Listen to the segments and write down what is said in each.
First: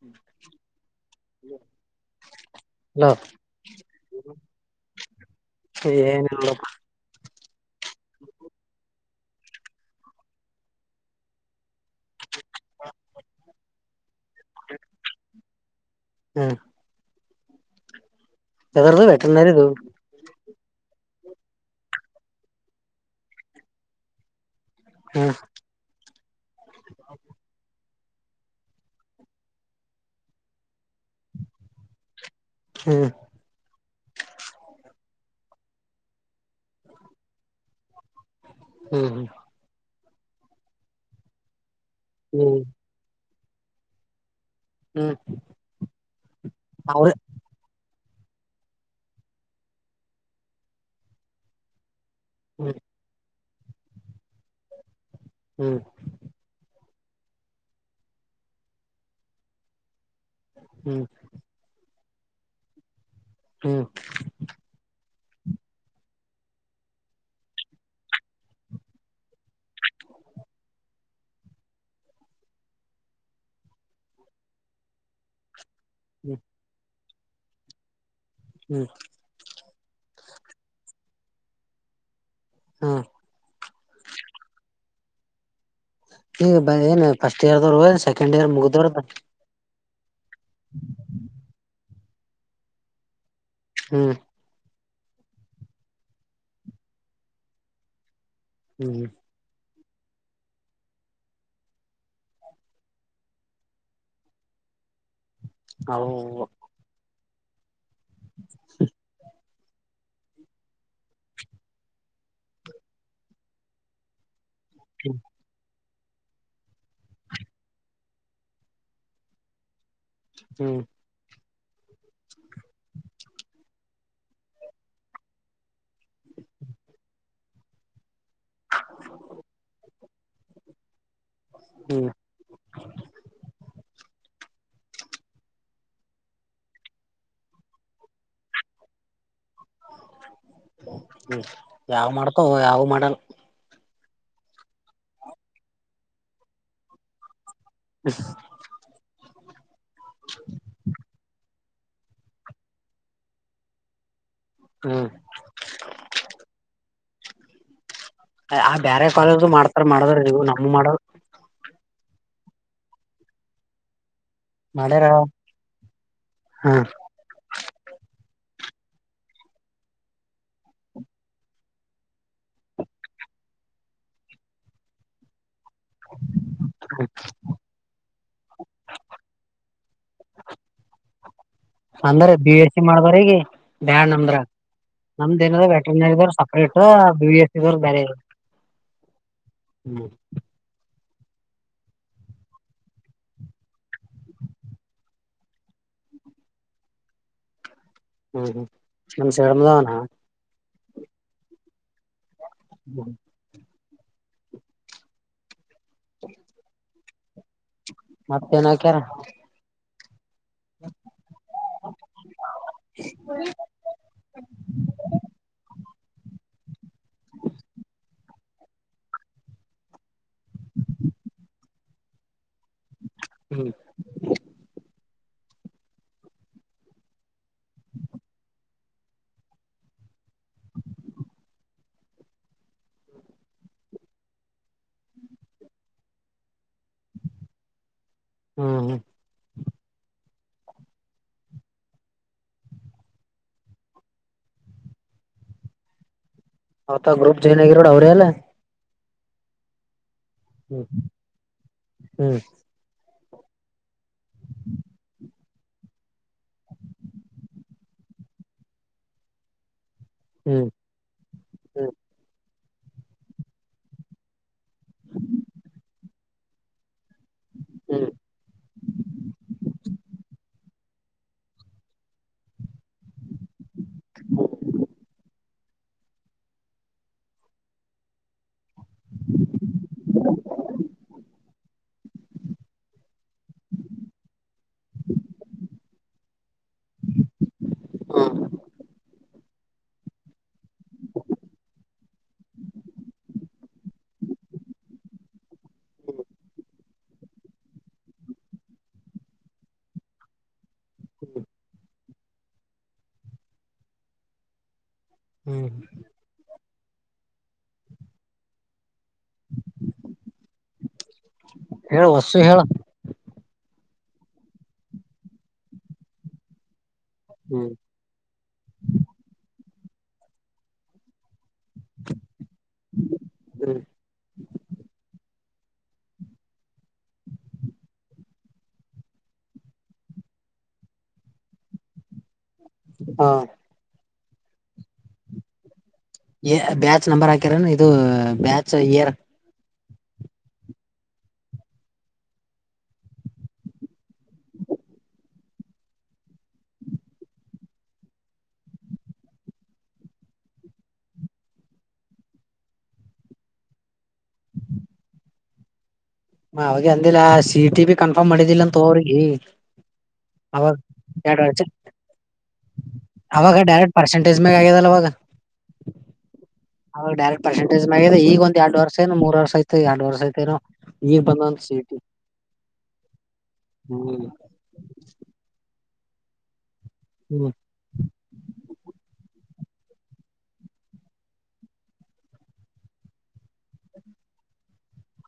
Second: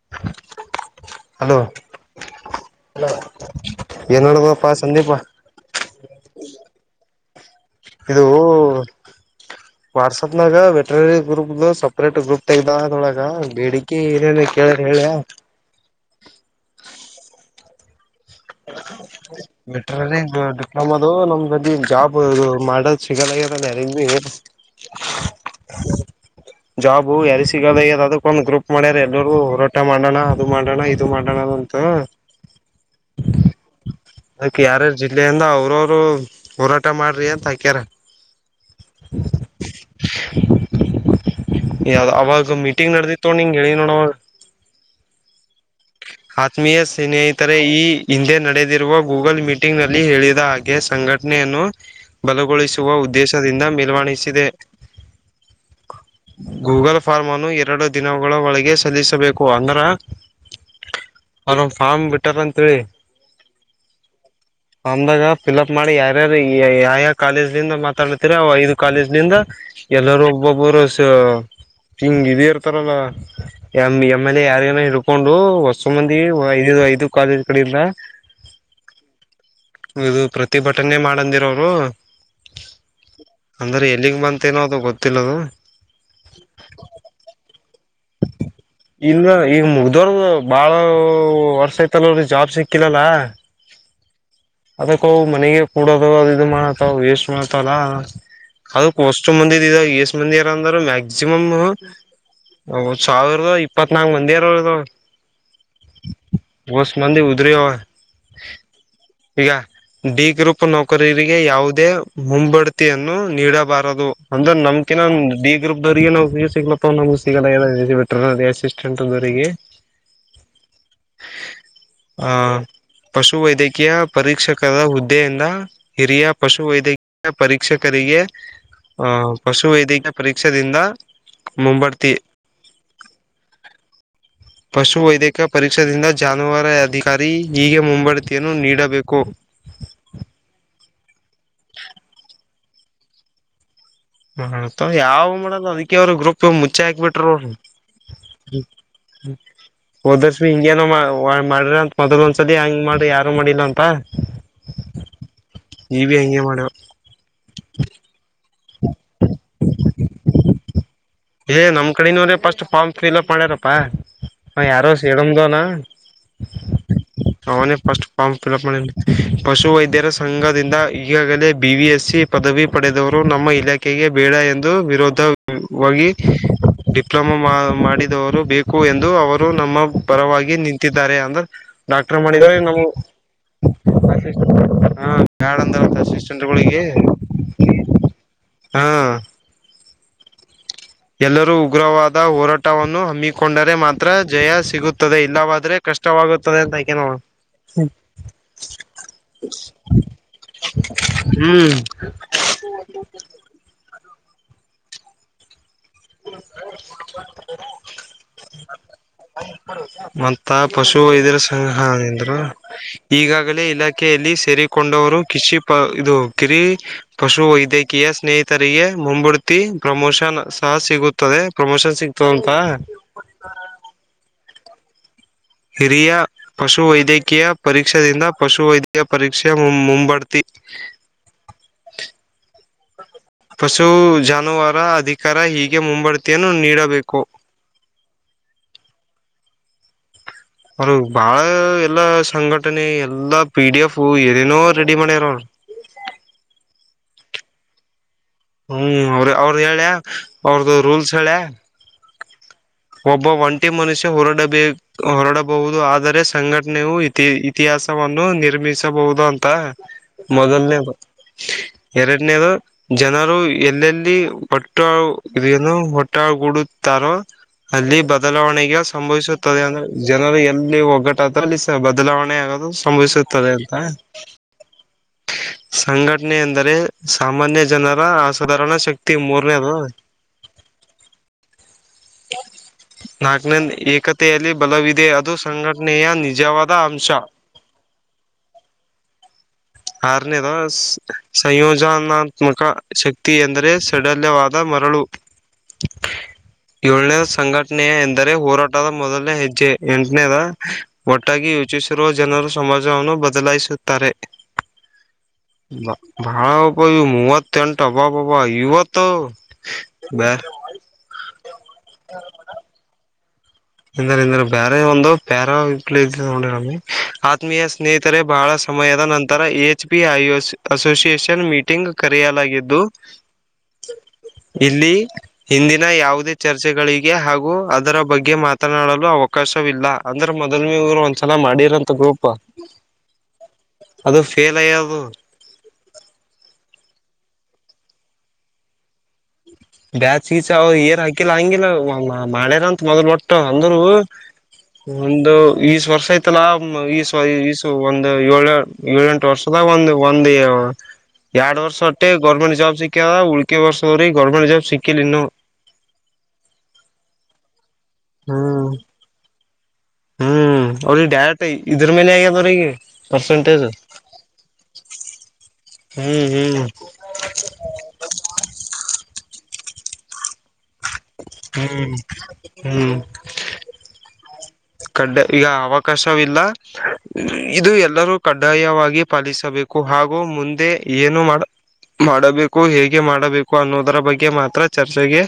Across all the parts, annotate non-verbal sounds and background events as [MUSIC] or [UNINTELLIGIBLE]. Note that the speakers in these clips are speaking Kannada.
ಹ್ಮ ಹಲೋ ಹಲೋ ಏನ ನಡದಪ್ಪ ಸಂದೀಪ. ಎನಿಲ್ ನೋಡಪ್ಪ. ಇದು ವಾಟ್ಸಪ್ ನಾಗ ವೆಟನರಿ ಗ್ರೂಪ್ ಸಪರೇಟ್ ಗ್ರೂಪ್ ತಗ್ದ ಅದ್ರೊಳಗ ಬೇಡಿ ಕೆ ಎನ್ ಏನೋ ಕೇಳರ್ ಹೇಳ್ಯ. ಹ್ಮ್ ಎದರ್ದು ವೆಟರ್ನರಿದು ಮೆ ಟ್ರೈನಿಂಗ್ ಡಿಪ್ಲೊಮದು ನಂಬಲ್ಲಿ ಜಾಬ್ ಇದು ಮಾಡದ ಸಿಗಲಾಗ್ಯದಲ್ ಯಾರಿಗ್ಬಿ. ಹ್ಮ್. ಹೇಳು [UNINTELLIGIBLE] ಜಾಬು ಯಾರಿಗ ಸಿಗಲಗ್ಯದ ಅದಕ್ ಒಂದ್ ಗ್ರೂಪ್ ಮಾಡ್ಯಾರ ಎಲ್ಲೋರು ಹೋರಾಟ ಮಾಡಣ ಅದು ಮಾಡಣ ಇದು ಇದು ಮಾಡಣ ಅಂತ ಹ್ಮ್. ಅದಕ್ಕೆ ಯಾರ್ಯಾರ ಜಿಲ್ಲೆ ಇಂದ ಅವ್ರ ಅವ್ರು ಹೋರಾಟ ಮಾಡ್ರಿ ಅಂತ ಹಾಕ್ಯಾರ. ಹ್ಮ್ ಹ್ಮ್. ಯಾವ ಅವಾಗ ಹ್ಮ್ ಹ್ಮ್ ಮೀಟಿಂಗ್ ನಡೆದಿತ್ತೊಡ್ ನಿಂಗ ಹೇಳಿನ ನೋಡ ಅವಾಗ. ಹ್ಮ್. ಹಾತ್ಮಿಯ ಅವ್ರ ಸೇನೆ. ತರೆ ಈ ಹಿಂದೆ ನಡೆದಿರುವ ಗೂಗಲ್ ಮೀಟಿಂಗ್ ನಲ್ಲಿ ಹೇಳಿದ ಹಾಗೆ ಸಂಘಟನೆಯನ್ನು. ಹ್ಮ್ ಬಲಗೊಳಿಸುವ ಉದ್ದೇಶದಿಂದ ಮೇಲ್ವಣಿಸಿದೆ. ಹ್ಮ್. ಗೂಗಲ್ ಫಾರ್ಮ್ ಅನ್ನು ಎರಡು ದಿನಗಳ ಒಳಗೆ ಸಲ್ಲಿಸಬೇಕು ಅಂದರ. ಹ್ಮ್. ಅವ್ರೊಂದು ಫಾರ್ಮ್ ಬಿಟ್ಟಾರ ಅಂತೇಳಿ. ಹ್ಮ್. ಫಾಮ್ದಾಗ ಫಿಲ್ಅಪ್ ಮಾಡಿ ಯಾರ್ಯಾರ ಯ ಯಾ ಯಾ ಕಾಲೇಜ್ನಿಂದ ಮಾತಾಡ್ತಿರಿ ಅವ್ ಐದು ಕಾಲೇಜ್ನಿಂದ. ಎಲ್ಲೋರು ಒಬ್ಬೊಬ್ರು ಸ ಟ ಹಿಂಗ್ ಇದ ಇರ್ತಾರಲ್ಲ ಎ ಎಮ್ ಏಮ್ ಎಲ್ ಎ ಯಾರಿಗನ ಹಿಡ್ಕೊಂಡು ಹೊಸ್- ವಸ್ಟು ಮಂದಿಗಿ ಹ್ಮ್ ವ ಐದು ಐದು ಕಾಲೇಜ್ ಕಡಿಂದ. ಹ್ಮ್. ಇದು ಪ್ರತಿಭಟನೆ ಮಾಡಂದಿರ ಅವ್ರು. ಹಾ. ಅಂದರ್ ಎಲ್ಲಿಗ್ ಬಂತೆನೋ ಅದು ಗೊತ್ತಿಲ್ಲದು. ಏ ಬ ಎನ್ ಫಸ್ಟ್ ಇಯರ್ ದೊರು ಎನ್ ಸೇ ಸೆಕೆಂಡ್ ಇಯರ್ ಮುಗದೋರ್ ಇಲ್ಲ ಈಗ ಮುಗ್ದೋರ್ದು ಬಾಳ ವರ್ಷ ಐತಲ್ರಿ ಜಾಬ್ ಸಿಕ್ಕಿಲ್ಲಲ್ಲ. ಹ್ಮ್. ಅದಕ್ಕ ಅವ್ ಮನ್ಯಾಗೆ ಕೂಡದ ಅದು ಇದು ಮಾಡತಾವು ವೇಸ್ಟ್ ಮಾಡ್ಲತವಲ್ಲ ಅದಕ್ ಹ್ಮ್ ಒಸ್ [UNINTELLIGIBLE] ಇಷ್ಟ ಮಂದಿ ಆರಾ ಅಂದ್ರ ಮ್ಯಾಕ್ಸಿಮಮ್. ಹಾ ಸಾವಿರದ ಇಪ್ಪತ್ನಾಲ್ಕು ಮಂದಿಯಾರು ಇದ್ದಾರ. ಹೌದ. ಹೊಸಿಮಂದಿ ಉದುರಿಯಾವ. ಈಗ. ಡಿ ಗ್ರೂಪ್ ನೌಕರರಿಗೆ ಯಾವುದೇ ಮುಂಬಡ್ತಿಯನ್ನು ನೀಡಬಾರದು ಅಂದ್ರೆ ನಮ್ದು. ಅದಿಕ್ಕೆ ನಾ ಡಿ ಗ್ರೂಪ್ ದವ್ರರಿಗೆ ನೌಕರಿ ಸಿಗ್ಲಪ್ಪ ನಮಗೆ ಸಿಗಲಾಗದ [UNINTELLIGIBLE] ಹ್ಮ್ ಆ ಪಶು ವೈದ್ಯಕೀಯ. ಪರೀಕ್ಷಕರ ಹುದ್ದೆಯಿಂದ ಹಿರಿಯ ಪಶು ವೈದ್ಯಕೀಯ ಪರೀಕ್ಷಕರಿಗೆ. ಹಾ ಪಶು ವೈದ್ಯಕೀಯ ಪರೀಕ್ಷೆದಿಂದ ಹ್ಮ್ ಮುಂಬಡ್ತಿ. ಪಶು ವೈದ್ಯಕ ಪರೀಕ್ಷಾದಿಂದ ಜಾನುವಾರು ಅಧಿಕಾರಿ ಹೀಗೆ ಮುಂಬಡ್ತಿಯನ್ನು ನೀಡಬೇಕು. ಹ್ಮ್ ಯಾವ್ ಮಾಡ್ತೋವು ಯಾವು ಮಾಡಲ್ಲ. ಹ್ಮ್ ಮತ್ ಯಾವು ಮಾಡದು ಅದಿಕ್ಕೆ ಅವ್ರು ಗ್ರೂಪ್ ಟು ಮುಚ್ಚಕ್ ಬಿಟ್ರು. [INAUDIBLE] ಹ್ಮ್ ಹೋದವರ್ಷ ಹಿಂಗೇ ನಮ್ಮ. ಮಾಡ್ರಿ ಅಂತ ಮೊದ್ಲ್ ಒಂದ್ಸಲಿ ಹೆಂಗ್ ಮಾಡ್ರಿ ಯಾರು ಮಾಡಿಲ್ಲ ಅಂತ. ಹ್ಮ [UNINTELLIGIBLE] ಹೆಂಗೆ ಮಾಡರು. ಆ ಬೇರೆ ಕಾಲೇಜು ಮಾಡ್ತಾರ ಮಾಡವ್ರು ನಮಿಗೆ ಮಾಡಲ್ಲ ಹೇ ನಮ್ ಕಡಿ ನೋಡಪ್ಪ ಫಾರ್ಮ್ ತ್ರೀ ಫೀಲ್ಅಪ್ ಮಾಡ್ಯಾರಪ್ಪಾ. ಯಾರೋ ಮಾಡ್ಯಾರ ಹ [UNINTELLIGIBLE] ಅವನೇ ಫಸ್ಟ್ ಫಾರ್ಮ್ ಫಿಲ್ಅಪ್ ಮಾಡಿ ಪಶು ವೈದ್ಯರ ಸಂಘದಿಂದ ಈಗಾಗಲೇ ಬಿ ವಿ ಎಸ್ ಸಿ. ಪದವಿ ಪಡೆದವರು ನಮ್ಮ ಇಲಾಖೆಗೆ ಬೇಡ ಎಂದು ವಿರೋಧವಾಗಿ. ಡಿಪ್ಲೊಮ ಮಾಡಿದವರು ಬೇಕು. ಬೇಕು ಎಂದು ಅವರು ನಮ್ಮ ಪರವಾಗಿ ನಿಂತಿದ್ದಾರೆ ಅಂದು. ಡಾಕ್ಟರ್ ಅಂದ್ರ ಬಿ ಮಾಡಿದಾರೆ ಎಸ್ ಸಿ ನಮ್ಮ ಮಾಡ್ದವ್ರಗ ಬ್ಯಾಡ ನಮ್ದ್ರ [UNINTELLIGIBLE] ಬ್ಯಾಡ ಅಂದರಂತ ಹಾಕಬೇಕು ವಿ ಐ ಪಿಗಳು ಬ್ಯಾರೆ. ಹಾ ಹ್ಮ್. ಎಲ್ಲರೂ ಉಗ್ರವಾದ ಹೋರಾಟವನ್ನು ಹಮ್ಮಿಕೊಂಡರೆ ಮಾತ್ರ ಜಯ ಸಿಗುತ್ತದೆ ಇಲ್ಲವಾದ್ರೆ. ಕಷ್ಟವಾಗುತ್ತದೆ [UNINTELLIGIBLE] ನೋಡು ಹ [UNINTELLIGIBLE] ಹ್ಮ್ ಹ್ಮ್ [UNINTELLIGIBLE] [INAUDIBLE] ಏನ್ ಹಾಕ್ಯಾರ ಮತ್ತ ಪಶು ವೈದ್ಯರ ಸಂಗ್ರಂದ್ರು ಈಗಾಗಲೇ ಇಲಾಖೆ. ಆಕೆಯಲ್ಲಿ ಸೇರಿಕೊಂಡವರು ಕಿಶಿ ಇದು ಕಿರಿ ಪಶು ವೈದ್ಯಕೀಯ ಸ್ನೇಹಿತ. ತರಿಗೆ ಮುಂಬಿಡ್ತಿ ಪ್ರಮೋಷನ್ ಸಹ ಸಿಗುತ್ತದೆ ಪ್ರಮೋಷನ್ ಸಿಗ್ತು ಅಂತ. ಹ್ಮ್ ಕಿರಿಯ. ಪಶು ವೈದ್ಯಕೀಯ ಪರೀಕ್ಷದಿಂದ ಪಶು ವೈದ್ಯಕಯ ಪರೀಕ್ಷೆ ಮು ಮುಂಬಡ್ತಿ. [UNINTELLIGIBLE] ಪಶು ಜಾನುವಾರ ಅಧಿಕಾರ ಹೀಗೆ ಮುಂಬಡ್ತಿಯನ್ನು ನೀಡಬೇಕು. ಹ್ಮ್ ಹ್ಮ. ಅವರು ಬಾಳ ಎಲ್ಲ ಸಂಘಟನೆ ಎಲ್ಲಾ ಪಿ ಡಿ ಎಫು ಏನೇನೋ ರೆಡಿ ಮಾಡ್ಯಾರ ಅವರು. ಆತ ಗ್ರೂಪ್ ಜಾಯನ್ ಆಗಿರಾವ್ರ್ ಅವ್ರೇ ಅಲ್ಲ. ಹ್ಮ್ ಅವ್ರ ಅವ್ರದ ಹೇಳ್ಯ ಅವ್ರದು ಹ್ಮ್ ರೂಲ್ಸ್ ಹೇಳ್ಯ. ಹ್ಮ್. ಒಬ್ಬ ಒಂಟಿ ಮನುಷ್ಯ ಹೊರಡಬೇಕ್. ಹೊರಡಬಹುದು ಆದರೆ ಸಂಘಟನೆಯು ಇತಿ ಇತಿಹಾಸವನ್ನು ನಿರ್ಮಿಸಬಹುದು ಅಂತ. ಹ್ಮ್ ಮೊದಲನೇದು ಹ್ಮ್ ಎರಡನೇದು. ಜನರು ಎಲ್ಲೆಲ್ಲಿ ಒಟ್ಟು ಇದಏನು ಹೊಟ್ಟಾ ಗೂಡುತ್ತಾರೋ. ಅಲ್ಲಿ ಹ್ಮ್ ಬದಲಾವಣೆಗೆ ಸಂಭವಿಸುತ್ತದೆ ಅಂದ್ರೆ ಜನರು ಎಲ್ಲಿ ಒಗ್ಗಟ್. ಅದ್ರಲ್ಲಿಸ ಬದಲಾವಣೆ ಆಗೋದು ಸಂಭವಿಸುತ್ತದೆ ಅಂತ. ಹ್ಮ. [INAUDIBLE] ಸಂಘಟನೆ ಎಂದರೆ ಸಾಮಾನ್ಯ ಜನರ ಅಸಾಧಾರಣ ಶಕ್ತಿ ಮೂರನೇದು. [UNINTELLIGIBLE] ಹ. [UNINTELLIGIBLE] ನಾಕನೇ ಏಕತೆಯಲ್ಲಿ ಬಲವಿದೆ ಅದು ಸಂಘಟನೆಯ ನಿಜವಾದ ಅಂಶ. ಹಾ. ಆರನೇದ ಸಯೋಜನಾತ್ಮಕ ಶಕ್ತಿ ಎಂದ್ರೆ. ತಡಲ್ಯವಾದ ಮರಳು. ಯೋಳ್ನೇದ ಸಂಘಟನೆಯ ಎಂದರೆ ಹೋರಾಟದ ಮೊದಲನೇ ಹೆಜ್ಜೆ ಎಂಟನೇದ. ಒಟ್ಟಾಗಿ ಯೋಚಿಸಿರುವ ಜನರು ಸಮಾಜವನ್ನು ಬದಲಾಯಿಸುತ್ತಾರೆ. [UNINTELLIGIBLE] ನಾ. ಬಾಳಬ ಮೂವತ್ತೆಂಟು ಅಬ್ಬಬ್ ಅಬ್ಬ ಇವತ್ತು ಬ್ಯಾ. ಹೇಳು ವಸ್ಸು ಹೇಳ. ಎಂದ್ರಂದ್ರ ಬೇಾರೆ ಒಂದು ಪ್ಯಾರಲ [UNINTELLIGIBLE] ಆತ್ಮೀಯ ಹ್ಮ್ ಸ್ನೇಹಿತ್. ತರೆ ಬಹಳ ಸಮಯದ ನಂತರ A H P I association meeting ಕರೆಯಲಾಗಿದ್ದು ಹ್ಮ್ ಇಲ್ಲಿ. ಹಿಂದಿನ ಯಾವುದೇ ಚರ್ಚೆಗಳಿಗೆ ಹಾಗೂ ಅದರ ಬಗ್ಗೆ ಮಾತ್. ತನಾಡಲು ಅವಕಾಶವಿಲ್ಲ ಅಂದ್ರೆ ಮೊದಲ್ ನೆವ್ರು ಒಂದ್ಸಲ ಮಾಡಿರಂತ ಗ್ರೂಪ್. ಹಾ. ಅದು ಫೇಲಾಯ್ಯದು. ಏ ಬ್ಯಾಚ್ ನಂಬರ್ ಹಾಕಿರೆನು ಇದು ಬ್ಯಾಚ್ ಇಯರ್. ಬ್ಯಾಚ ಗೀಚ್ ಅವ ಏನ್ ಹಾಕಿಲ್ಲ ಹಂಗಿಲ್ಲ ಮಾಡ್ಯಾರಂತ ಮೊದ್ಲು ಒಟ್ಟ ಅಂದರು. ಒಂದು ಈಸ ವರ್ಷ ಐ್ತಲ್ಲ ಈ ಈಸ ಈಸು ಒಂದ್ ಯೋಳ್. ಏಳ ಎಂಟು ವರ್ಷದಾಗ್ ಒಂದು್ ಒಂದು. ಎರಡ್ ವರ್ಷ ಹೊಟ್ಟೆ ಗೌರ್ಮೆಂಟ್ ಜಾಬ್ ಸಿಕ್ಕದ ಉಳ್ಕೆ ವರ್ಷ ಇವ್ರ್ ಗೌರ್ಮೆಂಟ್ ಜಾಬ್ ಸಿಕ್ಕಿಲ್ಲ ಇನ್ನು. ಅವಿ ಅಂದಿಲ್ಲ ಸೀ ಟಿ ಬಿ ಕನ್ಫರ್ಮ್ ಮಾಡಿದ್ದಿಲ್ಲ ಹ್ಮ್ ಅ ತೋರ್ಗಿ. ಹ್ಮ್ ಅವ್ರಿಗೆ ಡ್ಯರೆಟ್ ಇದ್ರ ಮೇಲೆ ಆಗ್ಯದ ಅವ್ರಗೆ ಅವಾಗ ಪರ್ಸೆಂಟೇಜ್. ಡೈರೆಕ್ಟ್ ಪರ್ಸೆಂಟೇಜ್ ಮ್ಯಾಗ ಆಗ್ಯದಲ್ಲ ಹ್ಮ್ ಹ್ಮ್. ಅವ್ರಿಗ್ ಡೈರೆಕ್ಟ್ ಪರ್ಸಂಟೇಜ್ ನ್ ಈಗ ಒಂದ ಎರಡ್ ವರ್ಷ ಏನು ಮೂರ್ ವರ್ಷ ಆಯ್ತೋ ಎರಡು ವರ್ಷ ಐತೆೇನು. ಹ್ಮ್ ಹ್ಮ್. ಹ್ಮ್. ಕಡ್ಡೆ ಈಗ ಅವಕಾಶವಿಲ್ಲ ಹ್ಮ್ ಇದು ಎಲ್ಲವು. ಕಡ್ಡಾಯವಾಗಿ ಪಾಲಿಸಬೇಕು ಹಾಗು ಮುಂದೆ ಏನು ಮಾಡ. ಮಾಡಬೇಕು ಹೇಗೆ ಮಾಡಬೇಕು ಅನ್ನೋದರ ಬಗ್ಗೆ ಮಾತ್ರ ಚರ್ಚೆಗೆ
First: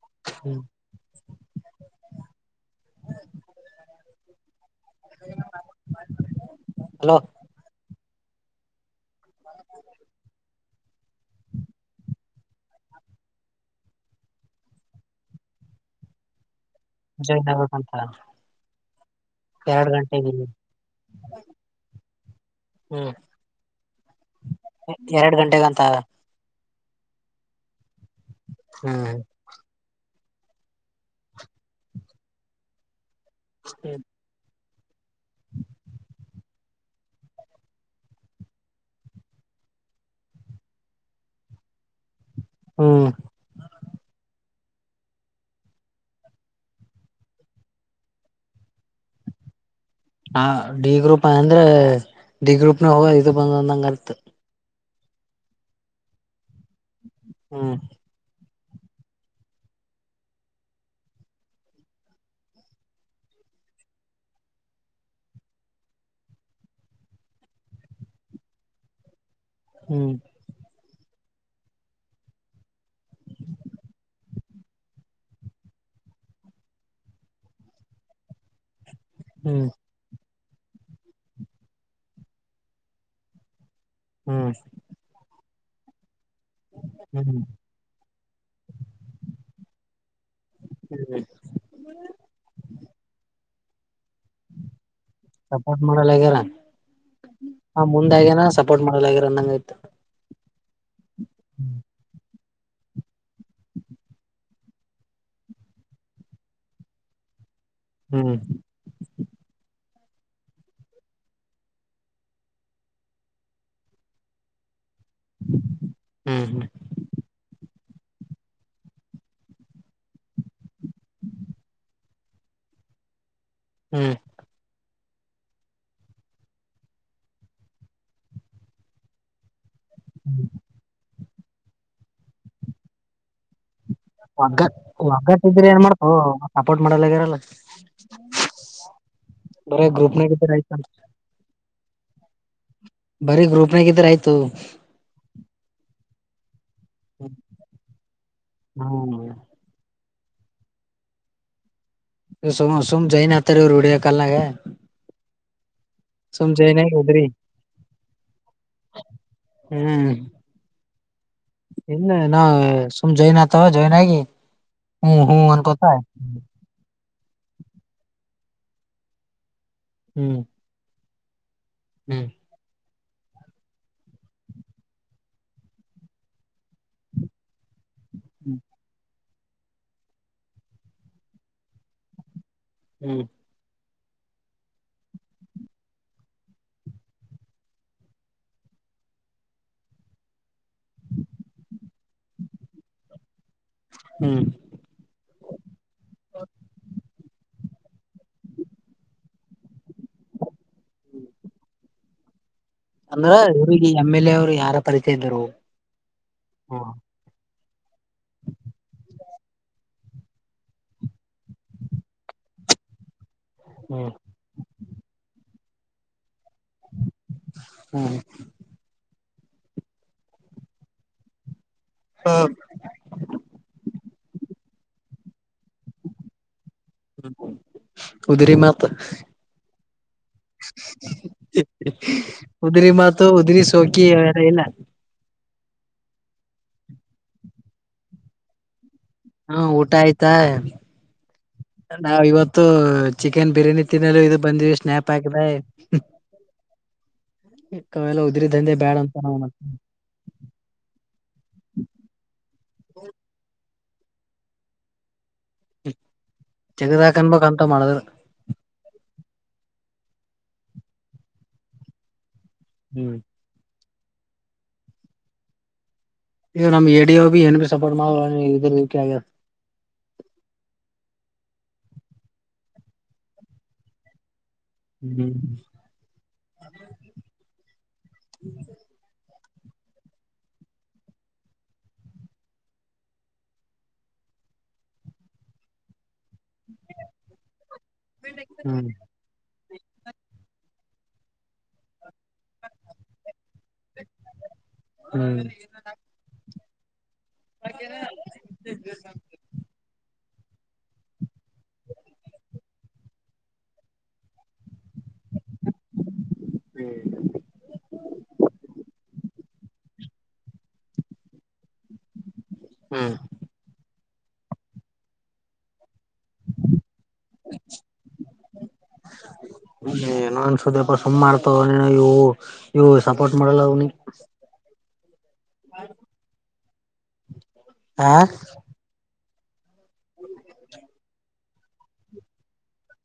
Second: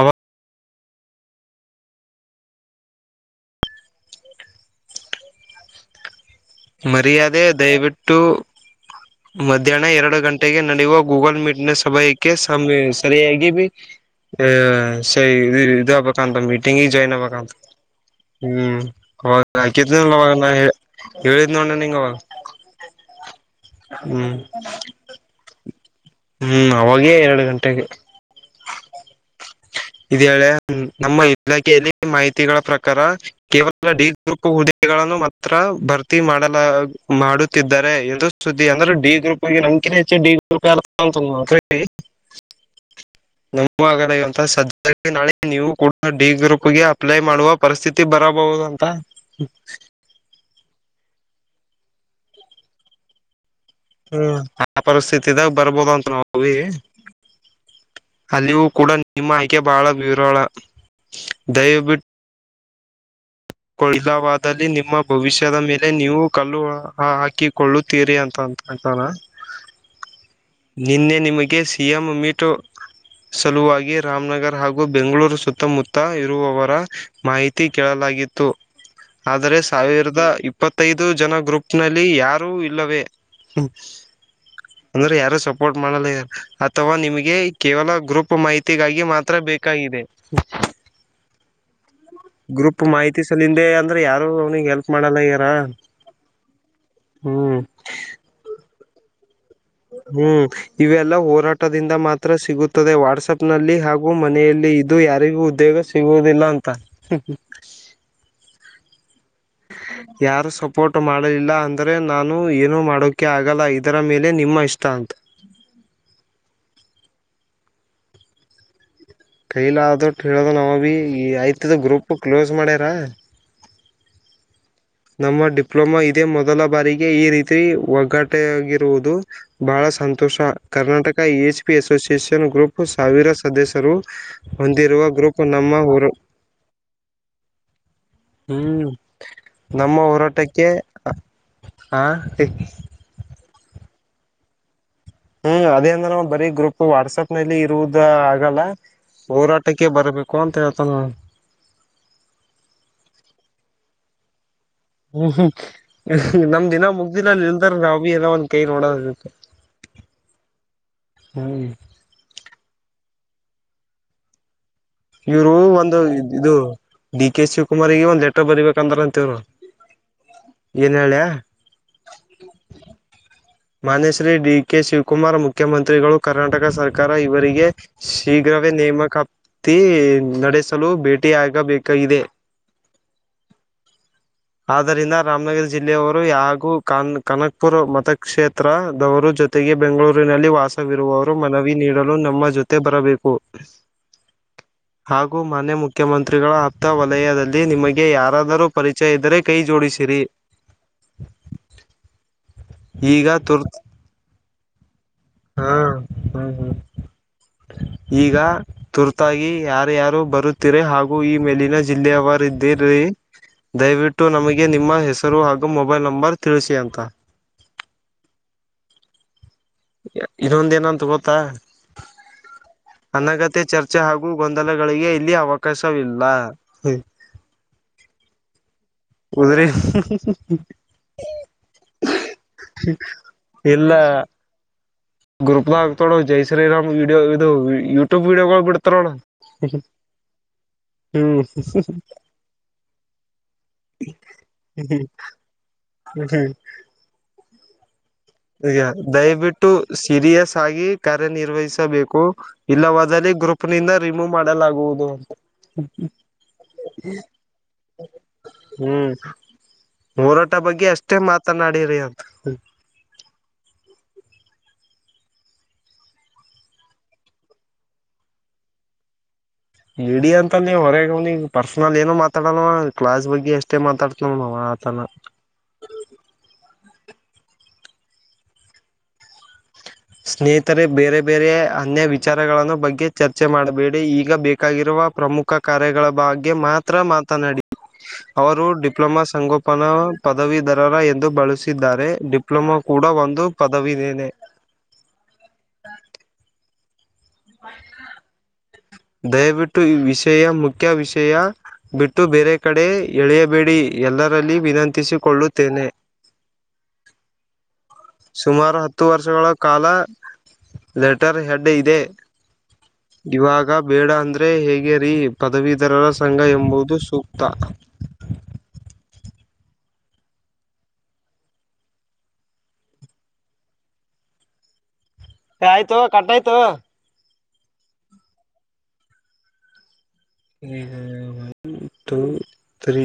ಅವ ಹ್ಮ್. ಹಲೋ ಮರ್ಯಾದೆ ದಯವಿಟ್ಟು ಮಧ್ಯಾಹ್ನ ಎರಡು ಗಂಟೆಗೆ ನಡೆಯುವ. ಗೂಗಲ್ ಮೀಟ್ ನ ಸಭಯ ಕ್ಕೆ ಸಮಿ ಸರಿಯಾಗಿ ಬಿ ಆ ಸರಿ ಇದ ಆಗಬೇಕು ಅಂತ ಮಿ ಮೀಟಿಂಗ ಜಾಯಿನ್ ಆಗ್ಬೇಕಂತ ಹ್ಮ ಅವಾಗ ಎರಡ್ ಹಕಿದಿಲ್ಲ ಅವಾಗ ಗಂಟೆಗೆ ನಾ. ಹೇಳಿದ್ ನೋಡ ನೀನಗ ಅವಾಗ ಹ್ಮ್. ಎ ಎರಡ್ ಗಂಟೆಗಂತ. ಹ್ಮ್ ಅವಾಗೇ ಎರಡ ಗಂಟೆಗೆ. ಹ್ಮ್. ಇದೇಳೇಳೆ ನಮ್ಮ ಇಲಾಖೆಯಲ್ಲಿ ಮಾಹಿತಿಗಳ ಪ್ರಕಾರ ಕೇವಲ ಡಿ. ಹ್ಮ್ ಗ್ರೂಪ್ ಹುದ್ದೆಗಳನ್ನು ಮಾತ್ರ ಭರ್ತಿ ಮಾಡಲ ಮಾಡುತ್ತಿದ್ದಾರೆ ಎಂದು. ಸುದ್ದಿ ಅಂದ್ರೆ ಡಿ ಗ್ರೂಪ್ ಆಗ ನಮಕ ಹೆಚ್ಚನ ಡಿ ಗ್ರೂಪ ಯಾರಾದಪ ಅಂದರ [UNINTELLIGIBLE] ಹ್ಮ. [UNINTELLIGIBLE] ಇಂತ ಸದ್ಯ ನಾಳೆ ನೀವು ಕೂಡ ಡಿ ಗ್ರೂಪ್ಗೆ ಅಪ್ಲೈ ಮಾಡುವ. ಪರಿಸ್ಥಿತಿ ಬರಬಹುದು ಅಂತ. ಹಾ ಡಿ ಗ್ರೂಪ್ ಅಂದ್ರೆ ಡಿ ಗ್ರೂಪ್ ನ ಹೋಗ ಇದು ಬಂದಂದ ಅಂದಾಗ ಅಲ್ಲಿ. ಹ ಆ ಪರಿಸ್ಥತಿದಾಗ ಬರ್ಬೋದಂತ ನಾವೀ. ಹ್ಮ. ಅಲ್ಲಿಯೂ ಕೂಡ ನಿಮ್ಮ ಆಯ್ಕೆ ಬಹಳ ವಿರಾಳ ದಯವಿಟ್ಟು. ಕೂ ಇಲ್ಲವಾದಲ್ಲಿ ನಿಮ್ಮ ಭವಿಷ್ಯದ ಮೇಲೆ ನೀವು ಕಲ್ಲು ಹಾಕಿಕೊಳ್ಳುತ್ತೀರಿ ಅಂತಂತ. ಅಂತನ. ಹ್ಮ್. ನಿನ್ನೆ ನಿಮಗೆ ಸಿ ಎಂ ಮೀಟು. ಸಲುವಾಗಿ ರಾಮನಗರ ಹಾಗೂ ಬೆಂಗಳೂರು ಸುತ್ತಮುತ್ತ ಇರುವವರ. ಮಾಹಿತಿ ಕೇಳಲಾಗಿತ್ತು ಆದರೆ ಹ್ಮ್ ಸಾವಿರದ ಇಪ್ಪ ಇಪ್ಪತ್ತೈದು ಜನ ಗ್ರೂಪ್ ನಲ್ಲಿ ಯಾರೂ ಇಲ್ಲವೇ. ಹ್ಮ್. ಅಂದ್ರೆ ಯಾರು ಸಪೋರ್ಟ್ ಮಾಡಲಾಗ್ಯಾರ ಅಥವಾ ನಿಮ್ಗೆ ಹ್ಮ್ ಕೇವಲ ಗ್ರೂಪ್ ಮಾಹಿತಿ ತಿಗಾಗಿ ಮಾತ್ರ ಬೇಕಾಗಿದೆ. ಹ್ಮ್. ಗ್ರೂಪ್ ಮಾಹಿತಿ ಸಲ್ಲಿಂದೆ. ಅಂದ್ರೆ ಯಾರು ಅವ್ನಿಗೆ ಹೆಲ್ಪ್ ಮಾಡಲ್ಲಆಗ್ಯಾರ ಸಪೋರ್ಟ್ ಮಾಡಲಾಗ್ಯಾರ ಹ್ಮ್. ಹಗೆನಾ ಸ ಸಪೋಟ್ ಮಾಡಲಾಗ್ಯಾರ ಅಂದಂಗ ಅಯತ್. ಹ್ಮ್. ಇವೆಲ್ಲಾ ಹೋರಾಟದಿಂದ ಮಾತ್ರ ಸಿಗುತ್ತದೆ ವಾಟ್ಸಪ್ ನಲ್ಲಿ ಹಾಗೂ ಮನೆಯಲ್ಲಿ ಇದು ಯಾರಿಗೂ ಉದ್ಯೋಗ ಸಿ ಸಿಗೋದಿಲ್ಲ ಅಂತ. ಹ್ಮ್. [INAUDIBLE] ಯಾರು ಸಪೋರ್ಟ್ ಮಾಡಲಿಲ್ಲ ಅಂದರೆ ನಾನು ಏನೂ ಮಾಡೋಕ ಆಗಲ್ಲ ಇದರ ಮೇಲೆ ನಿಮ್ಮ ಇಷ್ಟ ಅಂತ. ಹ್ಮ್ ಹ್ಮ್. ಕೈಲೆ ಆದಟ್ಟು ಹೇಳಿವಿ ನಾವು ಭೀ ಈ ಆಯ್ತದ ಗ್ರೂಪ್ ಅದ ಕ್ಲೋಸ್ ಮಾಡ್ಯಾರಾ. ಹ್ಞ. ನಮ್ಮ ಡಿಪ್ಲೊಮಾ ಇದೇ ಮೊದಲ ಬಾರಿಗೆ ಈ ರೀತಿ ಒಗ್ಗಾಟ ಆಗಿರುವುದು. ಬಾಹಳ ಸಂತೋಷ Karnataka E H P association group ಸಾವಿರ ಸದಸ್ಯರು. ಒಗ್ಗ ಹೊಂದಿರುವ ಒಗ್ಗಟ ಗ್ರೂಪ್ ಇದರ ನಮ್ಮ ಏನ್ ಹೋರ ಮಾಡ್ತವ ಸಪೋರ್ಟ್ ಮಾಡಲ್ಲಗಿರಲ್ಲ. [INAUDIBLE] ಹ್ಮ್ ಬರೀ ನಮ್ಮ ಗ್ರೂಪ್ನಾಗ ಇದ್ರ ಹೋರಾಟಕ್ಕೆ ಆಯ್ತ ಹಾ [INAUDIBLE] ಬರಿ ಗ್ರೂಪ್ ನ್ಯಾಗ ಇದ್ದರೆ ಆಯಿತು. [INAUDIBLE] ಹ್ಮ್ ಅದೇ ಅಂದ್ರೆ ನಾವ್ ಬರೀ ಗ್ರೂಪ್ ವಾಟ್ಸಪ್ ನಲ್ಲಿ ಇರುವುದ ಆಗಲ್ಲ ಹ್ಮ್ ಹೋರಾ [INAUDIBLE] ಟಕ್ಕೆ ಬರಬೇಕು ಅಂತ ಹೇಳ್ತಾನ ಅವ. ಏ ಸಮ ಸುಮ್ ಜೈನ್ ಆತರಿರು ವಿಡಿಯೋ ಕಾಲ್ ನ್ಯಾಗ. [INAUDIBLE] ಹ್ಮ್ ಹ್ಮ. [INAUDIBLE] [INAUDIBLE] ಯಸಿ ನಮ್ಮದ ಜೈನ್ ಇನ್ನ ಆಗಿ ಹೋದ್ರಿ ಮುಗದಿಲ್ಲ ಅಲ್ಲ ನಿಂದರ್ ನೌಬಿ ಇದಾವ ಅಂತ್ ಒಂದ್ ಕೈ ನೋಡೋದ ಇರುತ್ತೆ. ಹ್ಮ್. [UNINTELLIGIBLE] ಹ್ಮ. [UNINTELLIGIBLE] ಇಲ್ಲ ಇನ್ನ ಸುಮ್ ಜಾಯಿನ್ ಆಗ್ತವ ಜಾಯಿನ್ ಆಗಿ. [INAUDIBLE] ಹ್ಮ್ ಹ್ಮ್ ಇವರು ಅನ್ಕೋತ ಒಂದು ಇದು ಡಿ ಕೆ ಶಿವಕುಮಾರಗೆ ಒಂದ್ ಲೆಟರ್ ಬರಿಬೇಕಂದ್ರ ಅಂತ ಇವರು. ಹ್ಮ್. [UNINTELLIGIBLE] ನೀರ್ ಹೇಳಲ್ಯಾ. ಹ್ಮ್. [UNINTELLIGIBLE] ಮಾನ್ಯ ಶ್ರೀ ಡಿ ಕೆ ಶಿವಕುಮಾರ್ ಮುಖ್ಯಮಂತ್ರಿಗಳು ಕರ್ನಾಟಕ ಸರ್ಕಾರ ಇವರಿಗೆ. ಶೀಘ್ರವೇ ನೇಮಕಾತಿ ನಡೆಸಲು ಭೇಟಿಯಾಗಬೇಕಾಗಿದೆ. [INAUDIBLE] ಹ್ಮ್. [UNINTELLIGIBLE] ಆದ್ದರಿಂದ ರಾಮನಗರ ಜಿಲ್ಲೆಯವರು ಹಾಗೂ ಕನ್ ಕನಕಪುರ ಮತ್ತ ಕ್ಷೇತ್ರದವರು ಜೊತೆಗೆ ಬೆಂಗಳೂರಿನಲ್ಲಿ ವಾಸವಿರುವವರು ಮನವಿ ನೀಡಲು ನಮ್ಮ ಜೊತೆ ಬರಬೇಕು. [INAUDIBLE] ಹ್ಮ್. ಹಾಗೂ ಮಾನ್ಯ ಮುಖ್ಯಮಂತ್ರಿಗಳ ಅತ್ತ ವಲಯದಲ್ಲಿ ನಿಮಗೆ ಯಾರಾದರೂ ಪರಿಚಯ ಇದ್ದರೆ ಕೈ ಜೋಡಿಸಿರಿ. [INAUDIBLE] ಈಗ ಅಂದ್ರ ತುರ್ತ ಇವರಿಗೆ ಎಮ್ ಎಲ್ ಎ ಅವರು ಯಾರ ಪರಿಚಯ ಇದರು ಹಾ ಹ್ಮ್. [INAUDIBLE] ಈಗಾ. ತುರ್ತಾಗಿ ಯಾರು ಯಾರು ಬರುತ್ತಿರಿ ಹಾಗೂ ಈ ಮೇಲಿನ ಜಿಲ್ಲೆಯವರು ಇದ್ದೀರಿ. ಹ್ಮ್ ದಯಬಿಟ್ಟು ನಮಗೆ ನಿಮ್ಮ ಹೆಸರು ಹಾಗೂ ಮೊಬೈಲ್ ನಂಬರ್ ತಿಳಿಸಿ ಅಂತ. [INAUDIBLE] ಹ್ಮ. [INAUDIBLE] ಇನ್ನೊಂದ ಏನಂತ ಗೊತ್ತಾ. [INAUDIBLE] ಹಾ. [UNINTELLIGIBLE] ಅನಗತ್ಯ ಚರ್ಚೆ ಹಾಗೂ ಗೊಂದಲಗಳಿಗೆ ಇಲ್ಲಿ ಅವಕಾಶವಿಲ್ಲ. ಉದರಿ ಮಾತ್. [INAUDIBLE] ಉದರಿ. [INAUDIBLE] ಉದರಿ ಮಾತು ಉದರಿ ಸೋಕಿ ಅರಇಲ್ಲ. [INAUDIBLE] ಗ್ರೂಪ್ ದಾಗ್ ಹಾಕ್ತಾರ ನೋಡ ಜೈ ಶ್ರೀರಾಮ್ ವೀಡಿಯೋ ಇದು ಯೂಟ್ಯೂಬ್ ವೀಡಿಯೋಗಳು ಬಿಡ್ತಾರ ಅಣ್ಣಾ. [INAUDIBLE] ಹಾ ಊಟ ಆಯ್ತಾ. [INAUDIBLE] [INAUDIBLE] ನಾವ ಇವತ್ತು ಚಿಕನ್ ಬಿರಿಯಾನಿ ತಿನ್ನಲು ಇದು ಬಂದಿವಿ ಸ್ನ್ಯಾಪ್ ಹಾಕಿದೆ. ಓಕೆ. [UNINTELLIGIBLE] [INAUDIBLE] ಇಂಥವೆಲ್ಲ ಉದ್ರಿ ದಂಧೆ ಬ್ಯಾಡ ಅಂತನಾ ಆವ ನಂಗ್. ದಯವಿಟ್ಟು ಸೀರಿಯಸ್ ಆಗಿ ಕಾರ್ಯನಿರ್ವಹಿಸಬೇಕು. [INAUDIBLE] ಇಲ್ಲವಾದಲ್ಲಿ ಗ್ರೂಪ್ ನಿಂದ ರಿಮೂವ್ ಮಾಡಲಾಗುವುದು ಅಂತ. [INAUDIBLE] ತಿನ್ನರ್ಯಾಕ್ ಅನ್ನಬೇಕ ಹಂತವ ಮಾಡೋದಿದ್ದರು. [INAUDIBLE] [INAUDIBLE] ಹ್ಮ್ ಹೋರಾಟ ಬಗ್ಗೆ ಅಷ್ಟೇ ಮಾತನಾಡಿರಿ ಅಂತ. ಹ್ಮ್. [UNINTELLIGIBLE] ಇಗ ನಮ್ ಎ ಡಿ ಓ ಬಿ ಏನ್ ಬಿ ಸಪೋರ್ಟ್ ಮಾಡ ಇದ ರ ಈಕೆ ಆಗದ. ಮೀಡಿಯಾ ಅಂತಲ್ಲಿ ನೀವು ಹೊರಗ ಅವ್ನ ಈಗ ಪರ್ಸನಲ್ ಏನೋ ಮಾತಾಡೋವ ಕ್ಲಾಸ್ ಬಗ್ಗೆ ಎಷ್ಟೇ ಮಾತಾಡ್ತವ. ಹ್ಮ್ [INAUDIBLE] ಸ್ನೇಹಿತರೆ ಬೇರೆ ಬೇರೆ ಅನ್ಯ ವಿಚಾರಗಳನ್ನು ಬಗ್ಗೆ ಚರ್ಚೆ ಮಾಡಬೇಡಿ ಈಗ ಬೇಕಾಗಿರುವ ಪ್ರಮು ಖ ಕಾರ್ಯಗಳ ಬಗ್ಗೆ ಮಾತ್ರ ಮಾತನಾಡಿ ಅವರು ಹ್ಮ್ ಡಿಪ್ಲೊಮಾ ಸಂಗೋಪ ಪನ ಪದವೀಧರರ ಎಂದು ಬಳಸಿದ್ದಾರೆ ಡಿಪ್ಲೊಮಾ ಕೂಡ ಒಂದು ಪದವಿನೇನೆ. ಹ್ಮ್. ದಯವಿಟ್ಟು ಈ ವಿಷಯ ಮುಖ್ಯ ವಿಷಯ. ಬಿಟ್ಟು ಬೇರೆ ಕಡೆ ಎಳೆಯಬೇಡಿ ಎಲ್ಲರಲ್ಲಿ ವಿನಂತಿಸಿಕೊಳ್ಳುತ್ತೇನೆ. ಸುಮಾರು ಹತ್ತು ವರ್ಷಗಳ ಕಾಲ ಲೆಟರ್ ಹೆಡ್ ಇದೆ. ಹ್ಮ್. ಇವಾಗ ಬೇಡ ಅಂದ್ರೆ ಹೇಗೆ ರೀ ಪದವೀಧರರ ಸಂಘ ಎಂಬುದು ಸೂಕ್ತ. [INAUDIBLE] ಏ ನ ಅನ್ಸುದ್ರಪ ಸುಮ್ಮ್ ಮಾಡ್ತಾವ ಇವು ಇವು ಸಪೋರ್ಟ್ ಮಾಡಲ್ಲ ಅವ್ನಿ. ಏ ಆಯ್ತು ಕಟ್ಟ ಆಯ್ತು. ಆ. ಹ್ಮ ಹ್ಮ್ ಹ್ಮ್. Two three.